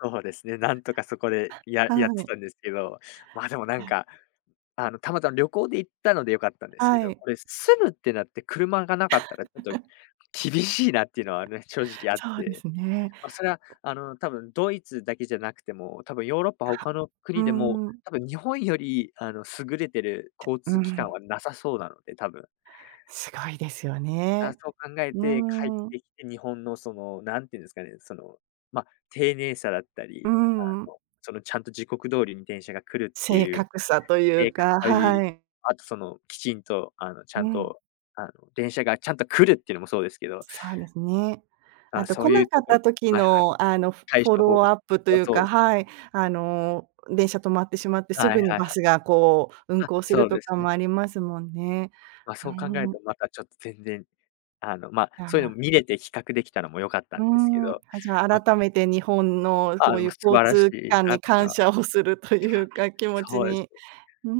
そうですね、なんとかそこでややっはてい。たんですけど。まあ、でもなんあ。か、あのたまたま旅行で行ったので良かったんですけはど、い。これ住むってなって、車がなかったら、ちょっと 厳しいなっていうのはね、正直あっそうでて。すね。ま、それはあの、多分ドイツだけじゃなくてもう、多分ヨーロッパあ。他のうー国でも、ん。多分日本より、あの、優れてるえ。交う通機関ん。は無さそうなので、多分。すごいですよあ、ね。そう考えうて帰っーん。てきて、日本の、その、なんていうんですかね、その、ま、丁寧さだったうり、あん。の、そのちゃんと時刻通りに電車が来るって正いう、確さという正確か、かい、はい。あと、その、きちんと、あの、ちゃうんん。と、あの、電車がちゃんと来るっていうのもそうですけど。そうですね。ああ、と、そ来ういなうかっところた時はいはい。のあの、フォ対フォ処法ローすアップといはうそうか、ですね。はい。あの、電車止まってしまって、すはい。はぐいにはバい。スがこう運あ、行すそるうとですかね。もありますもんね。ま、は、そうん考えるん。と、なんかちょっと全然、あの、ま、やっそういうのもぱ。見れて比較できたのも良かったうーんですけん。ど、あ、じゃあま。改めて日本のあそあ、ういま、う素交晴らし通機い関なっにていうの感は。謝をするというか、気持ちそうですに、ね。うー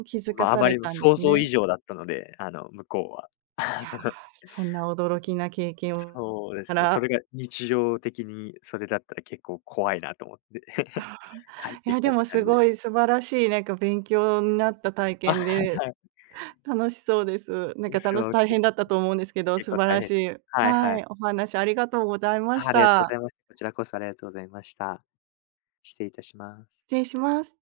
ん、気づうんかま、あさまれりもたんで想す像ね？以上だったので、あの、向こうは。いや、そんな驚きな経験をそうで [unintelligible] たすね。そら。れが日常的にそれだったら結構怖いなと思って。ああ。帰っいてやきでたっもて感すじでごす。い素晴らしいなんか勉強んなった体は験で、い。楽しそうです。なんう、かたのしそう、大け変だったと思うんですけど、結素構晴大らし変。い、はいははい。い、お話ありがとうございまは、しありがとうござた。います。こちらこそありがとうございました。失礼いたします。失礼します。